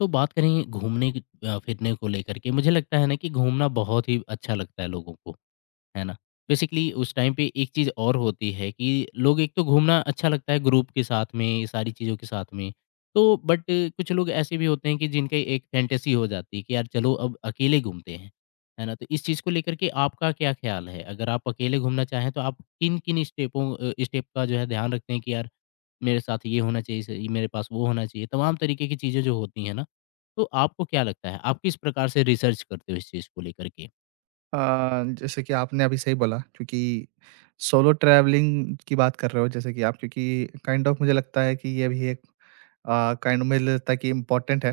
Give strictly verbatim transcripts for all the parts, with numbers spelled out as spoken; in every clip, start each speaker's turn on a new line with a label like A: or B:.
A: तो बात करें घूमने की। अ, फिरने को लेकर के मुझे लगता है ना कि घूमना बहुत ही अच्छा लगता है लोगों को, है ना? बेसिकली उस टाइम पे एक चीज़ और होती है कि लोग एक तो घूमना अच्छा लगता है ग्रुप के साथ में, ये सारी चीज़ों के साथ में। तो बट कुछ लोग ऐसे भी होते हैं कि जिनकी एक फैंटेसी हो जाती है कि यार चलो अब अकेले घूमते हैं, है ना? तो इस चीज़ को लेकर के आपका क्या ख़्याल है? अगर आप अकेले घूमना चाहें तो आप किन-किन स्टेपों अ, स्टेप का जो है ध्यान रखते हैं कि यार मेरे साथ ये होना चाहिए, स मेरे पास वो होना चाहिए, तमाम तरीके की चीज़ें जो होती हैं ना, तो आपको क्या लगता है? आप किस प्रकार से रिसर्च करते हो इस चीज़ को लेकर के?
B: अ, जैसे कि आपने अभी सही बोला क्योंकि सोलो ट्रैवलिंग की बात कर रहे हो जैसे कि आप क्योंकि काइंड ऑफ मुझे लगता है कि ये भी एक अ, काइंड ऑफ मुझे लगता है कि इम्पोर्टेंट है।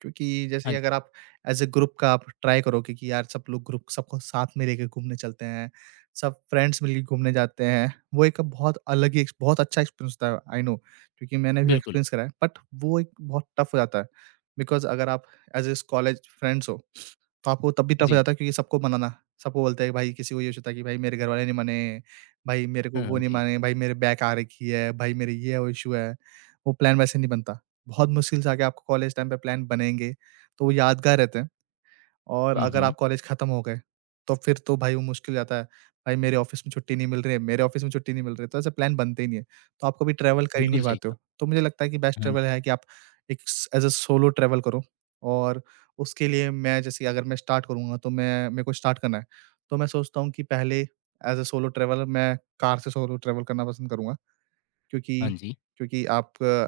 B: क्योंकि
A: हाँ
B: जैसे
A: जी,
B: अगर आप एज ए ग्रुप का आप ट्राई करो कि, कि यार सब लोग ग्रुप सबको साथ में लेके घूमने चलते हैं, सब फ्रेंड्स मिलके घूमने जाते हैं, वो एक बहुत अलग ही ex- बहुत अच्छा एक्सपीरियंस होता है आई नो, क्योंकि मैंने भी
A: बिल्कुल।
B: एक्सपीरियंस करा है। बट वो एक बहुत टफ हो जाता है बिकॉज अगर आप एज ए कॉलेज फ्रेंड्स हो, तो आपको तब भी टफ हो
A: जी।
B: जाता है क्योंकि सबको मनाना, सबको बोलते हैं भाई, किसी को ये होता है कि भाई मेरे घरवाले नहीं माने, भाई मेरे को
A: हाँ,
B: वो
A: हाँ,
B: नहीं
A: जी।
B: माने, भाई मेरे बैक आ रखी है, भाई मेरे ये वो इश्यू है, वो प्लान वैसे नहीं बनता। बहुत मुश्किल से आके आपको कॉलेज टाइम पे प्लान बनेंगे, तो वो यादगार रहते हैं। और
A: हुँ,
B: अगर
A: हुँ।
B: आप कॉलेज खत्म हो गए, तो फिर तो भाई वो मुश्किल हो जाता है। भाई मेरे ऑफ़िस में छुट्टी नहीं मिल रही है, मेरे ऑफ़िस में छुट्टी नहीं मिल रही है, तो ऐसे प्लान बनते ही नहीं है। तो आप कभी ट्रैवल कर ही
A: बिल्कुल
B: नहीं
A: सही
B: पाते
A: कहा।
B: हो। तो मुझे लगता है कि बेस्ट
A: हाँ
B: ट्रैवल
A: जी,
B: है कि आप एक स एज़ अ सोलो ट्रैवल करो। और उसके लिए मैं, जैसे अगर मैं स्टार्ट करूँगा, तो मैं मेरे को स्टार्ट करना है, तो मैं सोचता हूँ कि पहले एज़ अ सोलो ट्रैवलर मैं कार से सोलो ट्रैवल करना पसंद करूँगा।
A: हाँ
B: क्योंकि
A: जी।
B: क्योंकि आप अ,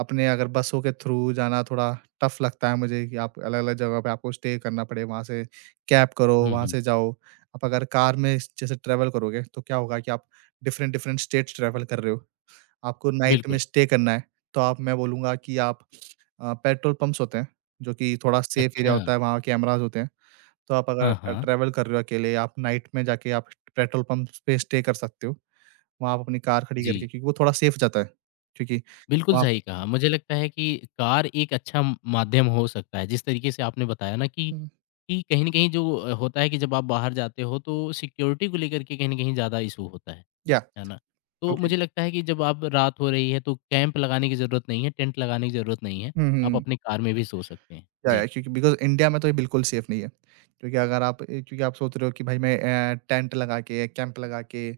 B: अपने अगर बसों के थ्रू जाना थोड़ा टफ लगता है मुझे, कि आप अलग-अलग जगह पे आपको स्टे करना पड़े, वहाँ से कैब करो,
A: हुँ,
B: वहाँ
A: हुँ।
B: से जाओ। आप अगर कार में जैसे ट्रैवल करोगे, तो क्या होगा कि आप डिफरेंट-डिफरेंट स्टेट्स ट्रैवल कर रहे हो। आपको नाइट में
A: बिल्कुल।
B: स्टे करना है, तो आप, मैं बोलूँगा कि आप, अ, पेट्रोल पंप्स होते हैं, जो कि थोड़ा सेफ एरिया
A: अच्छा।
B: होता है, वहाँ कैमराज़ होते हैं। तो आप अगर
A: हाँ,
B: अ,
A: हाँ।
B: ट्रैवल कर रहे हो अकेले, आप नाइट में जाके आप पेट्रोल पंप्स पे स्टे कर सकते हो। वहाँ आप अपनी कार खड़ी
A: जी।
B: करके, क्योंकि वो थोड़ा सेफ जाता है, क्योंकि
A: बिल्कुल
B: वहाँ पे
A: सही कहा। मुझे लगता है कि कार एक अच्छा म- माध्यम हो सकता है। जिस तरीके से आपने बताया ना कि
B: हुँ,
A: कि कहीं न कहीं जो अ, होता है कि जब आप बाहर जाते हो तो सिक्योरिटी को लेकर के कहीं न कहीं ज़्यादा इशू होता है,
B: या
A: है ना? तो
B: ओके,
A: मुझे लगता है कि जब आप रात हो रही है तो कैंप लगाने की ज़रूरत नहीं है, टेंट लगाने की ज़रूरत नहीं है,
B: हुँ,
A: आप
B: हुँ।
A: अपनी कार में भी सो सकते हैं।
B: या, या
A: जी,
B: क्योंकि बिकॉज़ इंडिया में तो ये बिल्कुल सेफ नहीं है, क्योंकि अगर आप ए क्योंकि आप सोच रहे हो कि भाई मैं अ, टेंट लगा के, कैंप लगा के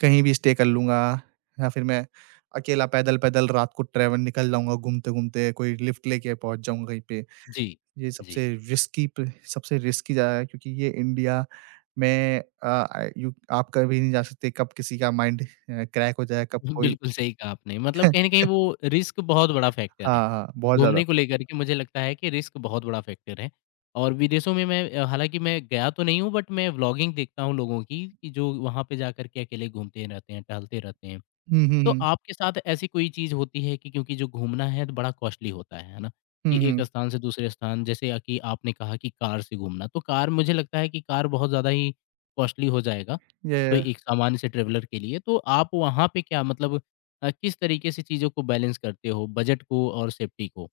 B: कहीं भी स्टे कर लूँगा, या फिर मैं अकेला पैदल-पैदल रात को ट्रैवल निकल जाऊँगा घूमते-घूमते, कोई लिफ्ट लेके पहुँच जाऊँगा कहीं पे।
A: जी,
B: ये
A: जी।
B: सबसे रिस्की प सबसे रिस्की ज़्यादा है क्योंकि ये इंडिया में अ, यू आप कभी नहीं जा सकते, कब किसी का माइंड अ, क्रैक हो जाए, कब कोई
A: बिल्कुल सही कहा आपने, मतलब कहीं न कहीं वो रिस्क बहुत बड़ा फैक्टर है।
B: हाँ, हाँ, बहुत ज़्यादा।
A: घूमने को लेकर के मुझे लगता है कि रिस्क बहुत बड़ा फैक्टर है और विदेशों में मैं अ, हालाँकि मैं गया तो नहीं हूँ बट मैं व्लॉगिंग देखता हूँ लोगों की, कि जो वहाँ पे जाकर के अकेले घूमते रहते हैं, टहलते रहते हैं।
B: हुँ, हुँ,
A: तो
B: हुँ।
A: आपके साथ ऐसी कोई चीज़ होती है कि क्योंकि जो घूमना है तो बड़ा कॉस्टली होता है, है ना? कि
B: हुँ,
A: एक
B: हुँ।
A: स्थान से दूसरे स्थान जैसे अ, कि आपने कहा कि कार से घूमना, तो कार मुझे लगता है कि कार बहुत ज़्यादा ही कॉस्टली हो जाएगा, कोई
B: या,
A: एक सामान्य से ट्रैवलर के लिए। तो आप वहाँ पे क्या मतलब अ, किस तरीके से चीज़ों को बैलेंस करते हो, बजट को और सेफ्टी को?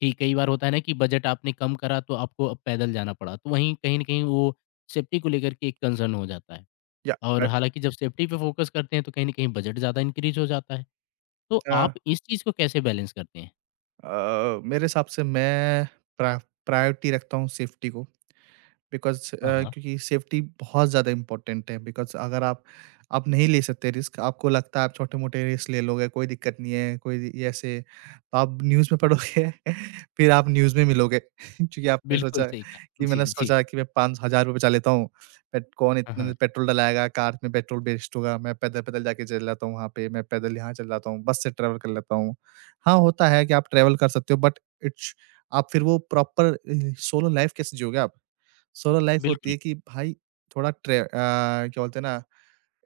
A: कि कई बार होता है ना कि बजट आपने कम करा तो आपको अब पैदल जाना पड़ा, तो वहीं कहीं न कहीं वो सेफ्टी को लेकर के एक कंसर्न हो जाता है।
B: या
A: और
B: बट
A: हालाँकि जब सेफ्टी पे फ़ोकस करते हैं तो कहीं न कहीं बजट ज़्यादा इंक्रीज़ हो जाता है। तो
B: अ,
A: आप इस चीज़ को कैसे बैलेंस करते हैं?
B: अ, मेरे हिसाब से मैं प्रा प्रायोरिटी रखता हूँ सेफ्टी को। बिकॉज़ अ,
A: हाँ, हाँ।
B: क्योंकि सेफ्टी बहुत ज़्यादा इम्पोर्टेंट है। बिकॉज़ अगर आप, आप नहीं ले सकते रिस्क, आपको लगता है आप छोटे-मोटे रिस्क ले लोगे, कोई दिक्कत नहीं है, कोई ये ऐसे, तो आप न्यूज़ में पढ़ोगे फिर आप न्यूज़ में मिलोगे क्योंकि आपने
A: बिल्कुल
B: सोचा
A: सही कहा।
B: कि
A: जी,
B: मैंने
A: जी।
B: सोचा कि मैं पाँच हज़ार रुपए बचा लेता हूँ, बट कौन
A: हाँ, हाँ।
B: इतने पेट्रोल डलाएगा, कार में पेट्रोल वेस्ट होगा, मैं पैदल-पैदल जाके चले जाता हूँ वहाँ पे, मैं पैदल यहाँ चल जाता हूँ, बस से ट्रैवल कर लेता हूँ। हाँ, होता है कि आप ट्रैवल कर सकते हो, बट इट्स, आप फिर वो प्रॉपर अ, सोलो लाइफ़ कैसे जियोगे आप? सोलो लाइफ होती
A: बिल्कुल।
B: है कि भाई थोड़ा ट्रे अ, क्या बोलते हैं ना,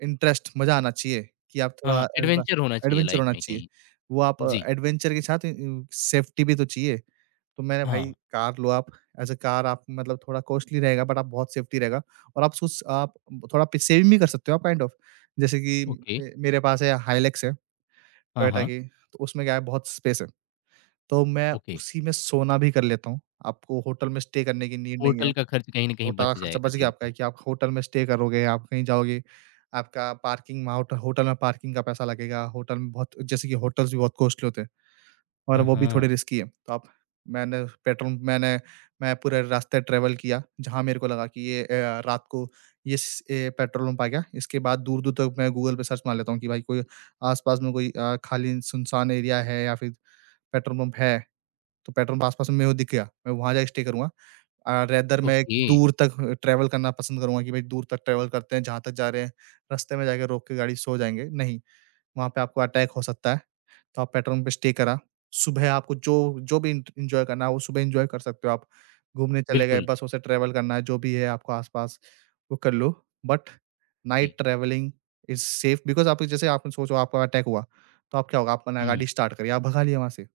B: इंटरेस्ट, मज़ा आना चाहिए कि आप थोड़ा
A: हाँ,
B: एडव
A: एडवेंचर होना चाहिए
B: एडवेंचर
A: लाइफ़
B: होना
A: में
B: चाहिए।
A: कहीं।
B: वो आप
A: जी,
B: एडवेंचर के साथ उ सेफ्टी भी तो चाहिए। तो मैंने
A: हाँ,
B: भाई, कार लो आप, एज़ अ कार आप मतलब थोड़ा कॉस्टली रहेगा बट आप बहुत सेफ्टी रहेगा। और आप सुस आप थोड़ा पे सेविंग भी कर सकते हो आप काइंड ऑफ। जैसे कि
A: ओके।
B: मे मेरे पास है हाइलेक्स है,
A: हाँ,
B: टोयोटा
A: हाँ,
B: की, तो उसमें क्या है बहुत स्पेस है। तो मैं
A: ओके।
B: उसी में सोना भी कर लेता हूँ। आपको होटल में स्टे करने की नीड नहीं है।
A: होटल का खर्च कहीं न कहीं
B: होटल का
A: बच
B: खर्चा
A: जाएगा
B: बच गया
A: जी
B: आपका
A: का।
B: कि आप होटल में स्टे करोगे, आप कहीं जाओगे, आपका पार्किंग वहाँ होट होटल में पार्किंग का पैसा लगेगा, होटल में बहुत जैसे कि होटल्स भी बहुत कॉस्टली होते हैं और
A: हाँ,
B: वो भी
A: हाँ,
B: थोड़े रिस्की है। तो आप, मैंने पेट्रोल मैंने मैं पूरे रास्ते ट्रैवल किया, जहाँ मेरे को लगा कि ये अ, रात को ये स ए, पेट्रोल पंप आ गया, इसके बाद दूर-दूर तक मैं गूगल पे सर्च मार लेता हूँ कि भाई कोई आस-पास में कोई अ, खाली सुनसान एरिया है या फिर पेट्रोल पंप है, तो पेट्रोल पंप आस-पास में मेरे को दिख गया, मैं वहाँ जाके स्टे करूँगा। अ, रेदर मैं एक
A: ओके।
B: दूर तक ट्रैवल करना पसंद करूँगा कि भाई दूर तक ट्रैवल करते हैं, जहाँ तक जा रहे हैं, रास्ते में जाके रोक के गाड़ी सो जाएँगे, नहीं, वहाँ पे आपको अटैक हो सकता है, तो आप पेट्रोल पंप पे स्टे करा। सुबह आपको जो जो भी इंट एन्जॉय करना है, वो सुबह एन्जॉय कर सकते हो आप। घूमने चले गए,
A: बिल्कुल,
B: बसों से ट्रैवल करना है, जो भी है आपको आस-पास, वो कर लो। बट
A: जी।
B: Night travelling is safe because आप, जैसे आपने सोचो आपका अटैक हुआ, तो आप क्या होगा? आपने
A: हुँ,
B: गाड़ी स्टार्ट करी, आप भगा लिए वहाँ से,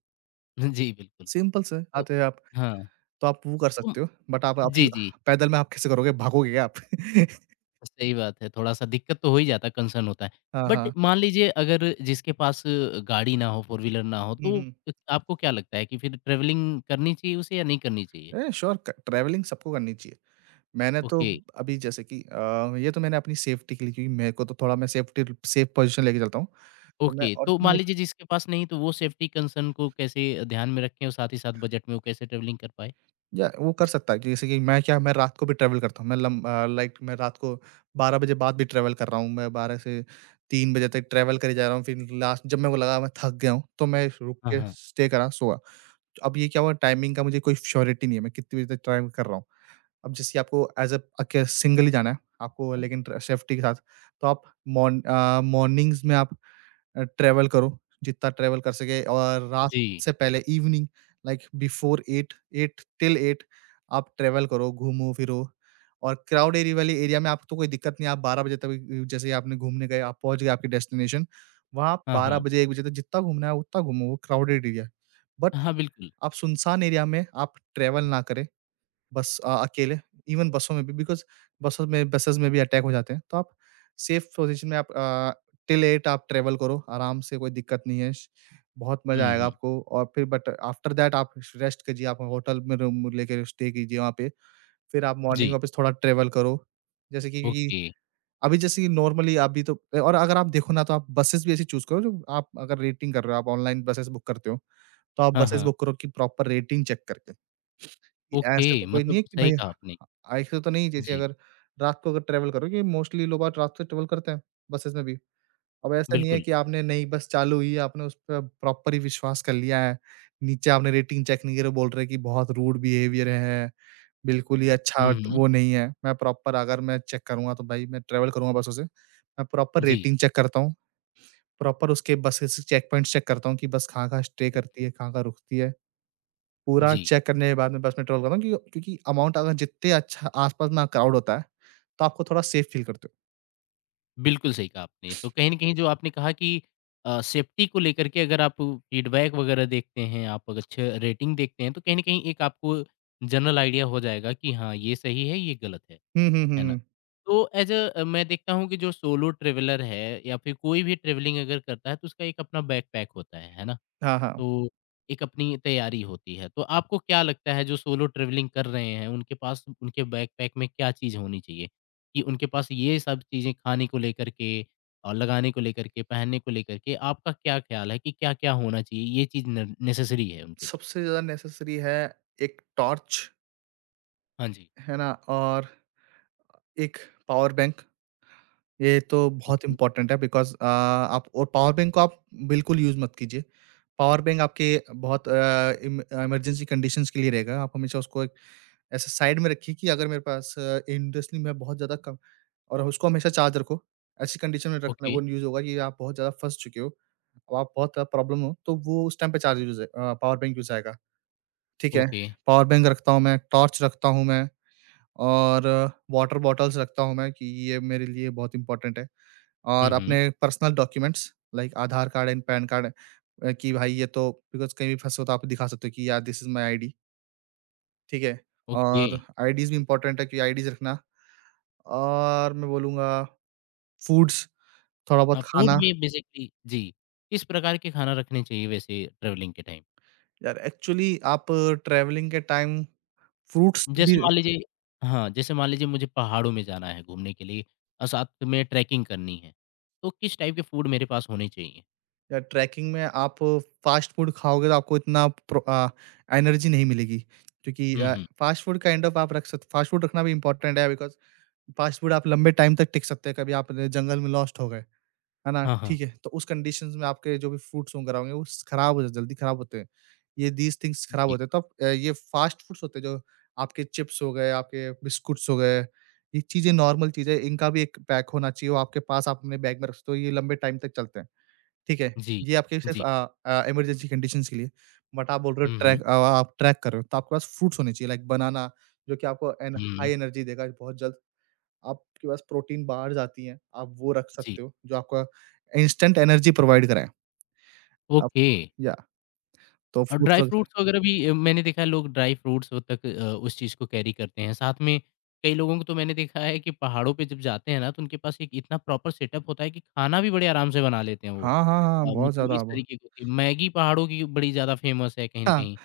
A: जी बिल्कुल।
B: सिंपल सा है।
A: तो
B: आते हैं आप,
A: हाँ,
B: तो आप वो कर
A: तो
B: सकते हो, बट आप अभी
A: जी, जी।
B: पैदल में आप कैसे करोगे? भागोगे क्या आप?
A: सही बात है, थोड़ा-सा दिक्कत तो हो ही जाता है, कंसर्न होता है।
B: हाँ,
A: बट
B: हाँ।
A: मान लीजिए अगर जिसके पास गाड़ी ना हो, फ़ोर व्हीलर ना हो,
B: हुँ,
A: तो
B: हुँ।
A: आपको क्या लगता है कि फिर ट्रैवलिंग करनी चाहिए उसे या नहीं करनी चाहिए?
B: ए, श्योर क ट्रैवलिंग सबको करनी चाहिए। मैंने तो
A: ओके,
B: अभी, जैसे कि अ, ये तो मैंने अपनी सेफ्टी के लिए, क्योंकि मेरे को तो थोड़ा मैं सेफ्टी सेफ पोज़ीशन लेके चलता हूँ। तो मैं
A: ओके,
B: और
A: तो मान
B: मैं
A: लीजिए जिसके पास नहीं तो वो सेफ्टी कंसर्न को कैसे ध्यान में रखें और साथ ही साथ बजट में वो कैसे ट्रैवलिंग कर पाए?
B: या वो कर
A: जी।
B: सकता है कि जैसे कि मैं, क्या, मैं रात को भी ट्रैवल करता हूँ। मैं लम अ, लाइक मैं रात को बारह बजे बाद भी ट्रैवल कर रहा हूँ। मैं बारह से तीन बजे तक ट्रैवल करे जा रहा हूँ। फिर लास्ट जब मेरे को लगा मैं थक गया हूँ, तो मैं रुक
A: हाँ,
B: के
A: हाँ।
B: स्टे करा, सोया। तो अब ये क्या हुआ, टाइमिंग का मुझे कोई श्योरिटी नहीं है, मैं कितनी बजे तक ट्रैवल कर रहा हूँ। अब जैसे आपको एज़ अ अके सिंगल ही जाना है, आपको लेकिन ट्र सेफ्टी के साथ, तो आप मॉर्न अ, मॉर्निंग्स में आप अ, ट्रैवल करो, जितना ट्रैवल कर सके, और रात
A: जी।
B: से पहले evening, like before eight, eight till eight आप ट्रैवल करो, घूमो-फिरो, और क्राउड एरिया वाले एरिया में आपको कोई दिक्कत नहीं है, आप बारह बजे तक अ, जैसे ही आपने घूमने गए, आप पहुँच गए आपके डेस्टिनेशन, वहाँ आप
A: हाँ,
B: बारह
A: हाँ।
B: बजे एक बजे तक जितना घूमना है उतना घूमो, वो क्राउडेड एरिया है। बट
A: हाँ, बिल्कुल।
B: आप सुनसान एरिया में आप ट्रैवल ना करें, बस अ, अकेले, इवन बसों में भी, बिकॉज़ बसों में बसेस में भी अटैक हो जाते हैं। तो आप सेफ पोज़ीशन में आप अ, टिल आठ आप ट्रैवल करो, आराम से कोई दिक्कत नहीं है। श बहुत मज़ा
A: हुँ,
B: आएगा
A: हुँ।
B: आपको, और फिर बट आफ्टर दैट आप श रेस्ट कीजिए, आप होटल में रूम लेके स्टे कीजिए वहाँ पे। फिर आप मॉर्निंग
A: जी।
B: वापस थोड़ा ट्रैवल करो। जैसे कि कि
A: ओके।
B: अभी जैसे कि नॉर्मली अभी तो, और अगर आप देखो ना, तो आप बसेस भी ऐसी चूज़ करो, जो आप अगर रेटिंग कर रहे हो, आप ऑनलाइन बसेस बुक करते हो, तो आप
A: हाँ,
B: बसेस
A: हाँ।
B: बुक करो कि प्रॉपर रेटिंग चेक करके। कि ऐसे
A: ओके,
B: तो कोई नहीं
A: मतलब
B: है कि
A: सही
B: भाई,
A: कहा आपने।
B: ऐसे तो नहीं, जैसे
A: जी,
B: अगर रात को अगर ट्रैवल करोगे, मोस्टली लोग बाग रात को ट्रैवल करते हैं, बसेस में भी। अब ऐसा नहीं है
A: बिल्कुल।
B: कि आपने नई बस चालू हुई है, आपने उस पे प्रॉपर ही विश्वास कर लिया है। नीचे आपने रेटिंग चेक नहीं करी, बोल रहे हैं कि बहुत रूड बिहेवियर है, बिल्कुल ही अच्छा
A: हुँ,
B: ट
A: हुँ।
B: वो नहीं है। मैं प्रॉपर, अगर मैं चेक करूँगा तो भाई, मैं ट्रैवल करूँगा बसों से, मैं प्रॉपर
A: जी,
B: रेटिंग चेक करता हूँ, प्रॉपर उसके बसेस चेक पॉइंट्स चेक करता हूँ कि बस कहाँ-कहाँ स्टे करती है, कहाँ-कहाँ रुकती है। पूरा
A: जी।
B: चेक करने के बाद मैं बस में ट्रोल करता हूँ, क्यों, क्योंकि अमाउंट अगर जितने अच्छा आस-पास ना क्राउड होता है, तो आपको थोड़ा सेफ फ़ील करते हो।
A: बिल्कुल सही कहा आपने। तो कहीं न कहीं जो आपने कहा कि अ, सेफ्टी को लेकर के अगर आप फीडबैक वगैरह देखते हैं, आप अगर अच्छे रेटिंग देखते हैं, तो कहीं न कहीं एक आपको जनरल आइडिया हो जाएगा कि हाँ, ये सही है, ये गलत है।
B: हुँ, हुँ, हुँ,
A: है ना?
B: हुँ।
A: तो ऐज़ अ, मैं देखता हूँ कि जो सोलो ट्रैवलर है या फिर कोई भी ट्रैवलिंग अगर करता है, तो उसका एक अपना बैकपैक होता है। है ना?
B: हाँ, हाँ।
A: तो एक अपनी तैयारी होती है। तो आपको क्या लगता है जो सोलो ट्रैवलिंग कर रहे हैं उनके पास उनके बैकपैक में क्या चीज़ होनी चाहिए? कि उनके पास ये सब चीज़ें खाने को लेकर के और लगाने को लेकर के, पहनने को लेकर के आपका क्या ख़्याल है कि क्या-क्या होना चाहिए? ये चीज़ न नेसेसरी है उनके लिए?
B: सबसे ज़्यादा नेसेसरी है एक टॉर्च,
A: हाँ जी।
B: है ना? और एक पावर बैंक, ये तो बहुत
A: ओके,
B: इम्पोर्टेंट है बिकॉज़ अ, आप और पावर बैंक को आप बिल्कुल यूज़ मत कीजिए। पावर बैंक आपके बहुत अ, इम इमरजेंसी कंडीशंस के लिए रहेगा, आप हमेशा उसको एक ऐसे साइड में रखिए कि अगर मेरे पास अ, इंडस्ट्री में बहुत ज़्यादा कम और उसको हमेशा चार्ज रखो। ऐसी कंडीशन में रखना
A: ओके,
B: वो यूज़ होगा कि आप बहुत ज़्यादा फँस चुके हो, अब आप बहुत ज़्यादा प्रॉब्लम हो, तो वो उस टाइम पे charge use uh, power bank use आएगा। ठीक है?
A: ओके।
B: पावर बैंक रखता हूँ मैं, टॉर्च रखता हूँ मैं और वाटर बॉटल्स रखता हूँ मैं कि ये मेरे लिए बहुत इम्पोर्टेंट है।
A: हुँ,
B: और
A: हुँ।
B: अपने personal documents like Aadhaar card and PAN card, uh, कि भाई ये तो बिकॉज़ कहीं भी फँसे हो तो आप दिखा सकते हो कि यार, दिस इज़ माय आईडी। ठीक है?
A: ओके।
B: और आईडीज़ भी इम्पोर्टेंट है कि आईडीज़ रखना और मैं बोलूँगा फूड्स, थोड़ा
A: हाँ,
B: बहुत
A: फूड
B: खाना।
A: में बेसिकली जी, किस प्रकार के खाना रखने चाहिए वैसे ट्रैवलिंग के टाइम?
B: यार एक्चुअली आप ट्रैवलिंग के टाइम फ्रूट्स
A: जैसे
B: भी
A: मान लीजिए हाँ, जैसे मान लीजिए मुझे पहाड़ों में जाना है घूमने के लिए और साथ में ट्रैकिंग करनी है, तो किस टाइप के फूड मेरे पास होने चाहिए?
B: या ट्रैकिंग में आप फ़ास्ट फूड खाओगे तो आपको इतना प्रो अ, एनर्जी नहीं मिलेगी क्योंकि
A: हुँ,
B: अ,
A: हुँ।
B: फ़ास्ट फूड काइंड ऑफ आप रख सकते फ़ास्ट फूड रखना भी इम्पोर्टेंट है बिकॉज़ फ़ास्ट फूड आप लंबे टाइम तक टिक सकते हैं, कभी आप जंगल में लॉस्ट हो गए। है ना?
A: हाँ, हाँ।
B: ठीक है, तो उस कंडीशंस में आपके जो भी फ्रूट्स वगैरह होंगे वो स खराब हो जाते, जल्दी खराब होते हैं। ये दीज़ थिंग्स खराब
A: जी,
B: होते हैं तो आप अ, ये फास्ट फूड्स होते हैं जो आपके चिप्स हो गए, आपके बिस्कुट्स हो गए, ये चीज़ें नॉर्मल चीज़ें हैं, इनका भी एक पैक होना चाहिए वो आपके पास आप अपने बैग में रख सकते हो, ये लंबे टाइम तक चलते हैं। ठीक है,
A: जी,
B: ये आपके सिर्फ़
A: जी।
B: अ अ, इमरजेंसी कंडीशंस के लिए, बट आप बोल रहे हो
A: हुँ, हुँ।
B: ट्रैक अ, आप ट्रैक कर रहे हो तो आपके पास फ्रूट्स होने चाहिए लाइक बनाना जो कि आपको एन
A: हुँ,
B: हाई एनर्जी देगा बहुत जल्द। आपके पास प्रोटीन बार्स आती हैं, आप वो रख
A: जी।
B: सकते हो, जो आपका इंस्टेंट एनर्जी प्रोवाइड कराएँ। आप
A: ओके।
B: या तो
A: और
B: फ्रूट्स
A: ड्राई
B: वग
A: फ्रूट्स वगैरह भी अ, मैंने देखा है लोग ड्राई फ्रूट्स तक अ, उस चीज़ को कैरी करते हैं। साथ में कई लोगों को तो मैंने देखा है कि पहाड़ों पे जब जाते हैं ना, तो उनके पास एक इतना प्रॉपर सेटअप होता है कि खाना भी बड़े आराम से बना लेते हैं वो।
B: हाँ, हाँ, हाँ,
A: अ,
B: बहुत
A: मतलब
B: ज़्यादा
A: इस
B: अब।
A: तरीके की मैगी पहाड़ों की बड़ी ज़्यादा फ़ेमस है कहीं न
B: हाँ,
A: कहीं।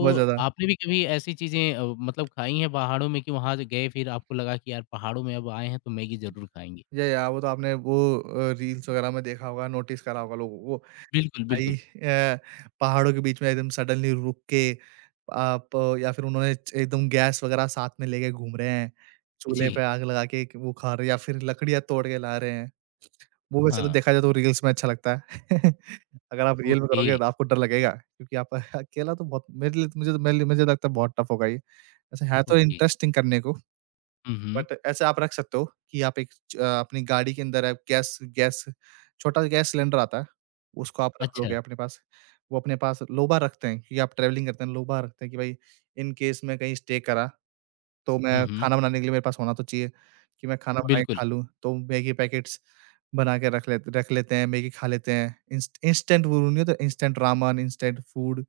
B: बहुत ज़्यादा।
A: आपने भी कभी ऐसी चीज़ें अ, मतलब खाई हैं पहाड़ों में कि वहाँ ज गए फिर आपको लगा कि यार पहाड़ों में अब आए हैं तो मैगी ज़रूर खाएँगे?
B: या या वो तो आपने वो अ, रील्स वगैरह में देखा होगा, नोटिस करा होगा लोगों को।
A: बिल्कुल,
B: भाई,
A: बिल्कुल।
B: अ, पहाड़ों के बीच में एकदम सडनली रुक के आप या फिर उन्होंने च एकदम गैस वगैरह साथ में लेके घूम रहे हैं, चूल्हे
A: जी,
B: पे आग लगा के एक वो खा रहे हैं या फिर लकड़ियाँ तोड़ के ला रहे हैं। वो वैसे तो
A: हाँ।
B: देखा जाए तो रील्स में अच्छा लगता है। अगर आप रियल में
A: ओके,
B: करोगे तो आपको डर लगेगा क्योंकि आप अकेला तो बहुत मेरे लिए तो- मुझे तो मेरे लिए मुझे लगता है बहुत टफ होगा ये। वैसे है तो
A: ओके।
B: इंटरेस्टिंग करने को
A: हुँ, हुँ।
B: बट ऐसे आप रख सकते हो कि आप एक च अ, अपनी गाड़ी के अंदर आप गैस गैस छोटा गैस सिलेंडर आता है, उसको आप रख लोगे
A: अच्छा।
B: अपने पास। वो अपने पास लोबा रखते हैं क्योंकि आप ट्रैवलिंग करते हैं, लोबा रखते हैं कि भाई इन केस मैं कहीं स्टे करा तो
A: हुँ,
B: मैं
A: हुँ।
B: खाना बनाने के लिए मेरे पास होना तो चाहिए, कि मैं खाना बना के
A: बिल्कुल।
B: खा लूँ, तो मैगी पैकेट्स बना के रख लेत रख लेते हैं, मैगी खा लेते हैं। इंस्ट इंस्टेंट वो नहीं होता instant ramen, instant food,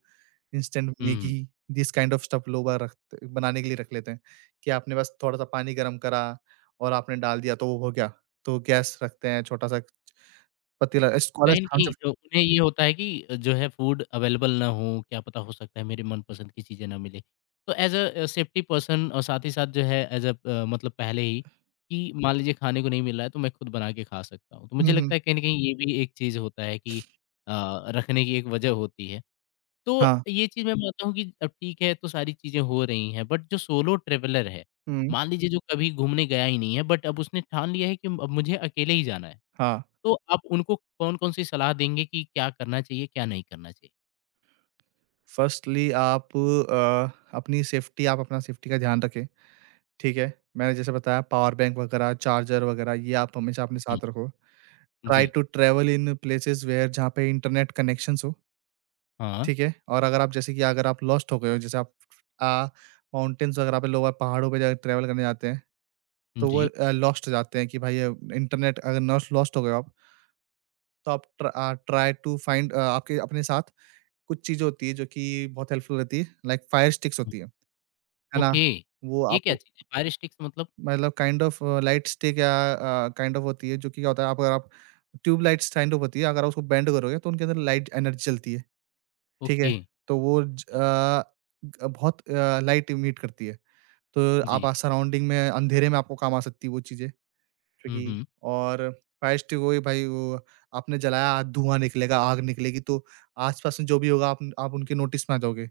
B: instant
A: हुँ, हुँ।
B: Maggi, this kind of stuff लोग बाग रखते बनाने के लिए रख लेते हैं, कि आपने बस थोड़ा-सा पानी गर्म करा और आपने डाल दिया तो वो हो गया। तो गैस रखते हैं छोटा-सा पतीला।
A: कहीं न कहीं अ, उन्हें ये होता है कि अ, जो है फूड अवेलेबल ना हो, क्या पता हो सकता है मेरे मनपसंद की चीज़ें ना मिले। तो एज़ अ, सेफ्टी पर्सन और साथ ही साथ जो है एज़ अ, प मतलब पहले ही कि मान लीजिए खाने को नहीं मिल रहा है तो मैं खुद बना के खा सकता हूँ। तो मुझे
B: हुँ,
A: लगता
B: हुँ।
A: है कहीं न कहीं ये भी एक चीज़ होता है कि अ, रखने की एक वजह होती है। तो
B: हाँ,
A: ये चीज़ मैं मानता हूँ कि अब ठीक है तो सारी चीज़ें हो रही हैं, बट जो सोलो ट्रैवलर है,
B: हुँ,
A: मान लीजिए जो कभी घूमने गया ही नहीं है बट अब उसने ठान लिया है कि अब मुझे अकेले ही जाना है।
B: हाँ।
A: तो आप उनको कौन-कौन सी सलाह देंगे कि क्या करना चाहिए, क्या नहीं करना चाहिए?
B: फर्स्टली आप, अ, अपनी सेफ्टी आप अपना सेफ्टी का ध्यान रखें। ठीक है? मैंने जैसे बताया पावर बैंक वगैरह, चार्जर वगैरह ये आप हमेशा अपने साथ रखो।
A: हुँ,
B: ट्राई
A: जी।
B: To travel in places where जहाँ पे इंटरनेट कनेक्शंस हो,
A: हाँ,
B: ठीक है? और अगर आप जैसे कि अगर आप लॉस्ट हो गए हो, जैसे आप, अ, माउंटेन्स वगैरह पे लोग आप पहाड़ों पे जाके ट्रैवल करने जाते हैं, तो वो
A: जी।
B: अ, लॉस्ट हो जाते हैं कि भाई, अ, इंटरनेट अगर नॉस लॉस्ट हो गए हो आप, तो आप ट्र uh, try to find uh, आपके अपने साथ कुछ चीज़ें होती है जो कि बहुत हेल्पफुल रहती है, लाइक फायर स्टिक्स
A: हुँ,
B: होती है, है ना?
A: ओके,
B: वो
A: ये क्या
B: आपको
A: चीज़ है? फायर स्टिक्स मतलब
B: मतलब काइंड ऑफ लाइट स्टिक या अ, काइंड ऑफ होती है जो कि क्या होता है आप अगर आप ट्यूब लाइट्स काइंड ऑफ होती है अगर आप उसको बेंड करोगे तो उनके अंदर लाइट एनर्जी चलती है, ठीक है?
A: ओके,
B: तो वो ज अ,
A: जी,
B: ग बहुत अ, लाइट इमिट करती है। तो आप
A: जी।
B: आ सराउंडिंग में अंधेरे में आपको काम आ सकती है वो चीज़ें
A: हुँ,
B: क्योंकि
A: हुँ,
B: और फायर स्टिक हो गई भाई, वो आपने जलाया धुआँ निकलेगा, आग निकलेगी तो आस-पास में जो भी होगा आप आप उनके नोटिस में आ जाओगे।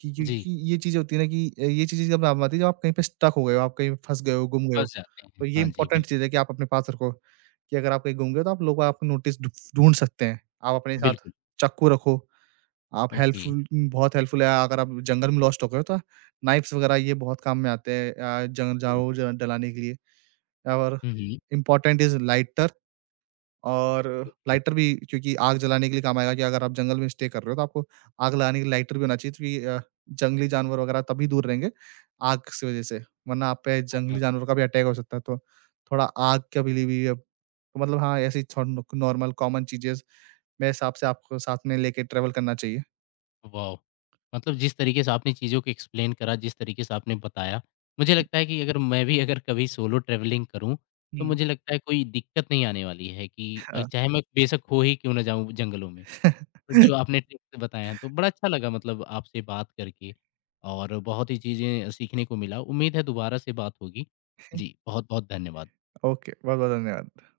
B: कि
A: जी,
B: क्योंकि ये चीज़ें होती है ना कि अ, ये चीज़ें जब काम आती है जब आप कहीं पे स्टक हो गए हो, आप कहीं फँस गए हो, गुम गए हो।
A: फँस जाते
B: तो
A: हैं।
B: ये
A: हाँ जी, बिल
B: इम्पोर्टेंट चीज़ है कि आप अपने पास रखो, कि अगर आप कहीं गुम गए हो तो आप लोग आपको नोटिस ढू ढूँढ सकते हैं। आप अपने साथ
A: बिल्कुल,
B: चाकू रखो, आप
A: ओके,
B: हेल्पफुल बहुत हेल्पफुल है अगर आप जंगल में लॉस्ट हो गए हो तो नाइफ्स वग़ैरह ये बहुत काम में आते हैं, अ, जंग
A: जी।
B: जाओ ज डलाने के लिए और
A: हुँ, हुँ,
B: इम्पोर्टेंट इज़ लाइटर और
A: ओके।
B: लाइटर भी क्योंकि आग जलाने के लिए काम आएगा कि अगर आप जंगल में स्टे कर रहे हो तो आपको आग लगाने के लिए लाइटर भी होना चाहिए क्योंकि अ, जंगली जानवर वगैरह तभी दूर रहेंगे आग की वजह से वरना आप पे
A: हाँ, हाँ।
B: जंगली जानवर का भी अटैक हो सकता है तो थोड़ा आग का भी भी अब तो मतलब हाँ ऐसी नॉर्मल कॉमन चीजें मेरे हिसाब से आपको साथ में लेके ट्रेवल करना चाहिए।
A: वॉव! मतलब जिस तरीके से आपने चीज़ों को एक्सप्लेन करा, जिस तरीके से आपने बताया, मुझे लगता है कि अगर मैं भी अगर कभी सोलो ट्रैवलिंग करूँ, तो
B: हुँ,
A: मुझे लगता है कोई दिक्कत नहीं आने वाली है कि अ,
B: हाँ।
A: चाहे मैं बेशक खो ही क्यों ना जाऊँ जंगलों में। तो जो आपने टिप्स बताए हैं, तो बड़ा अच्छा लगा मतलब आपसे बात करके और बहुत ही चीज़ें सीखने को मिला। उम्मीद है दोबारा से बात होगी। जी, बहुत-बहुत धन्यवाद।
B: ओके, बहुत-बहुत धन्यवाद।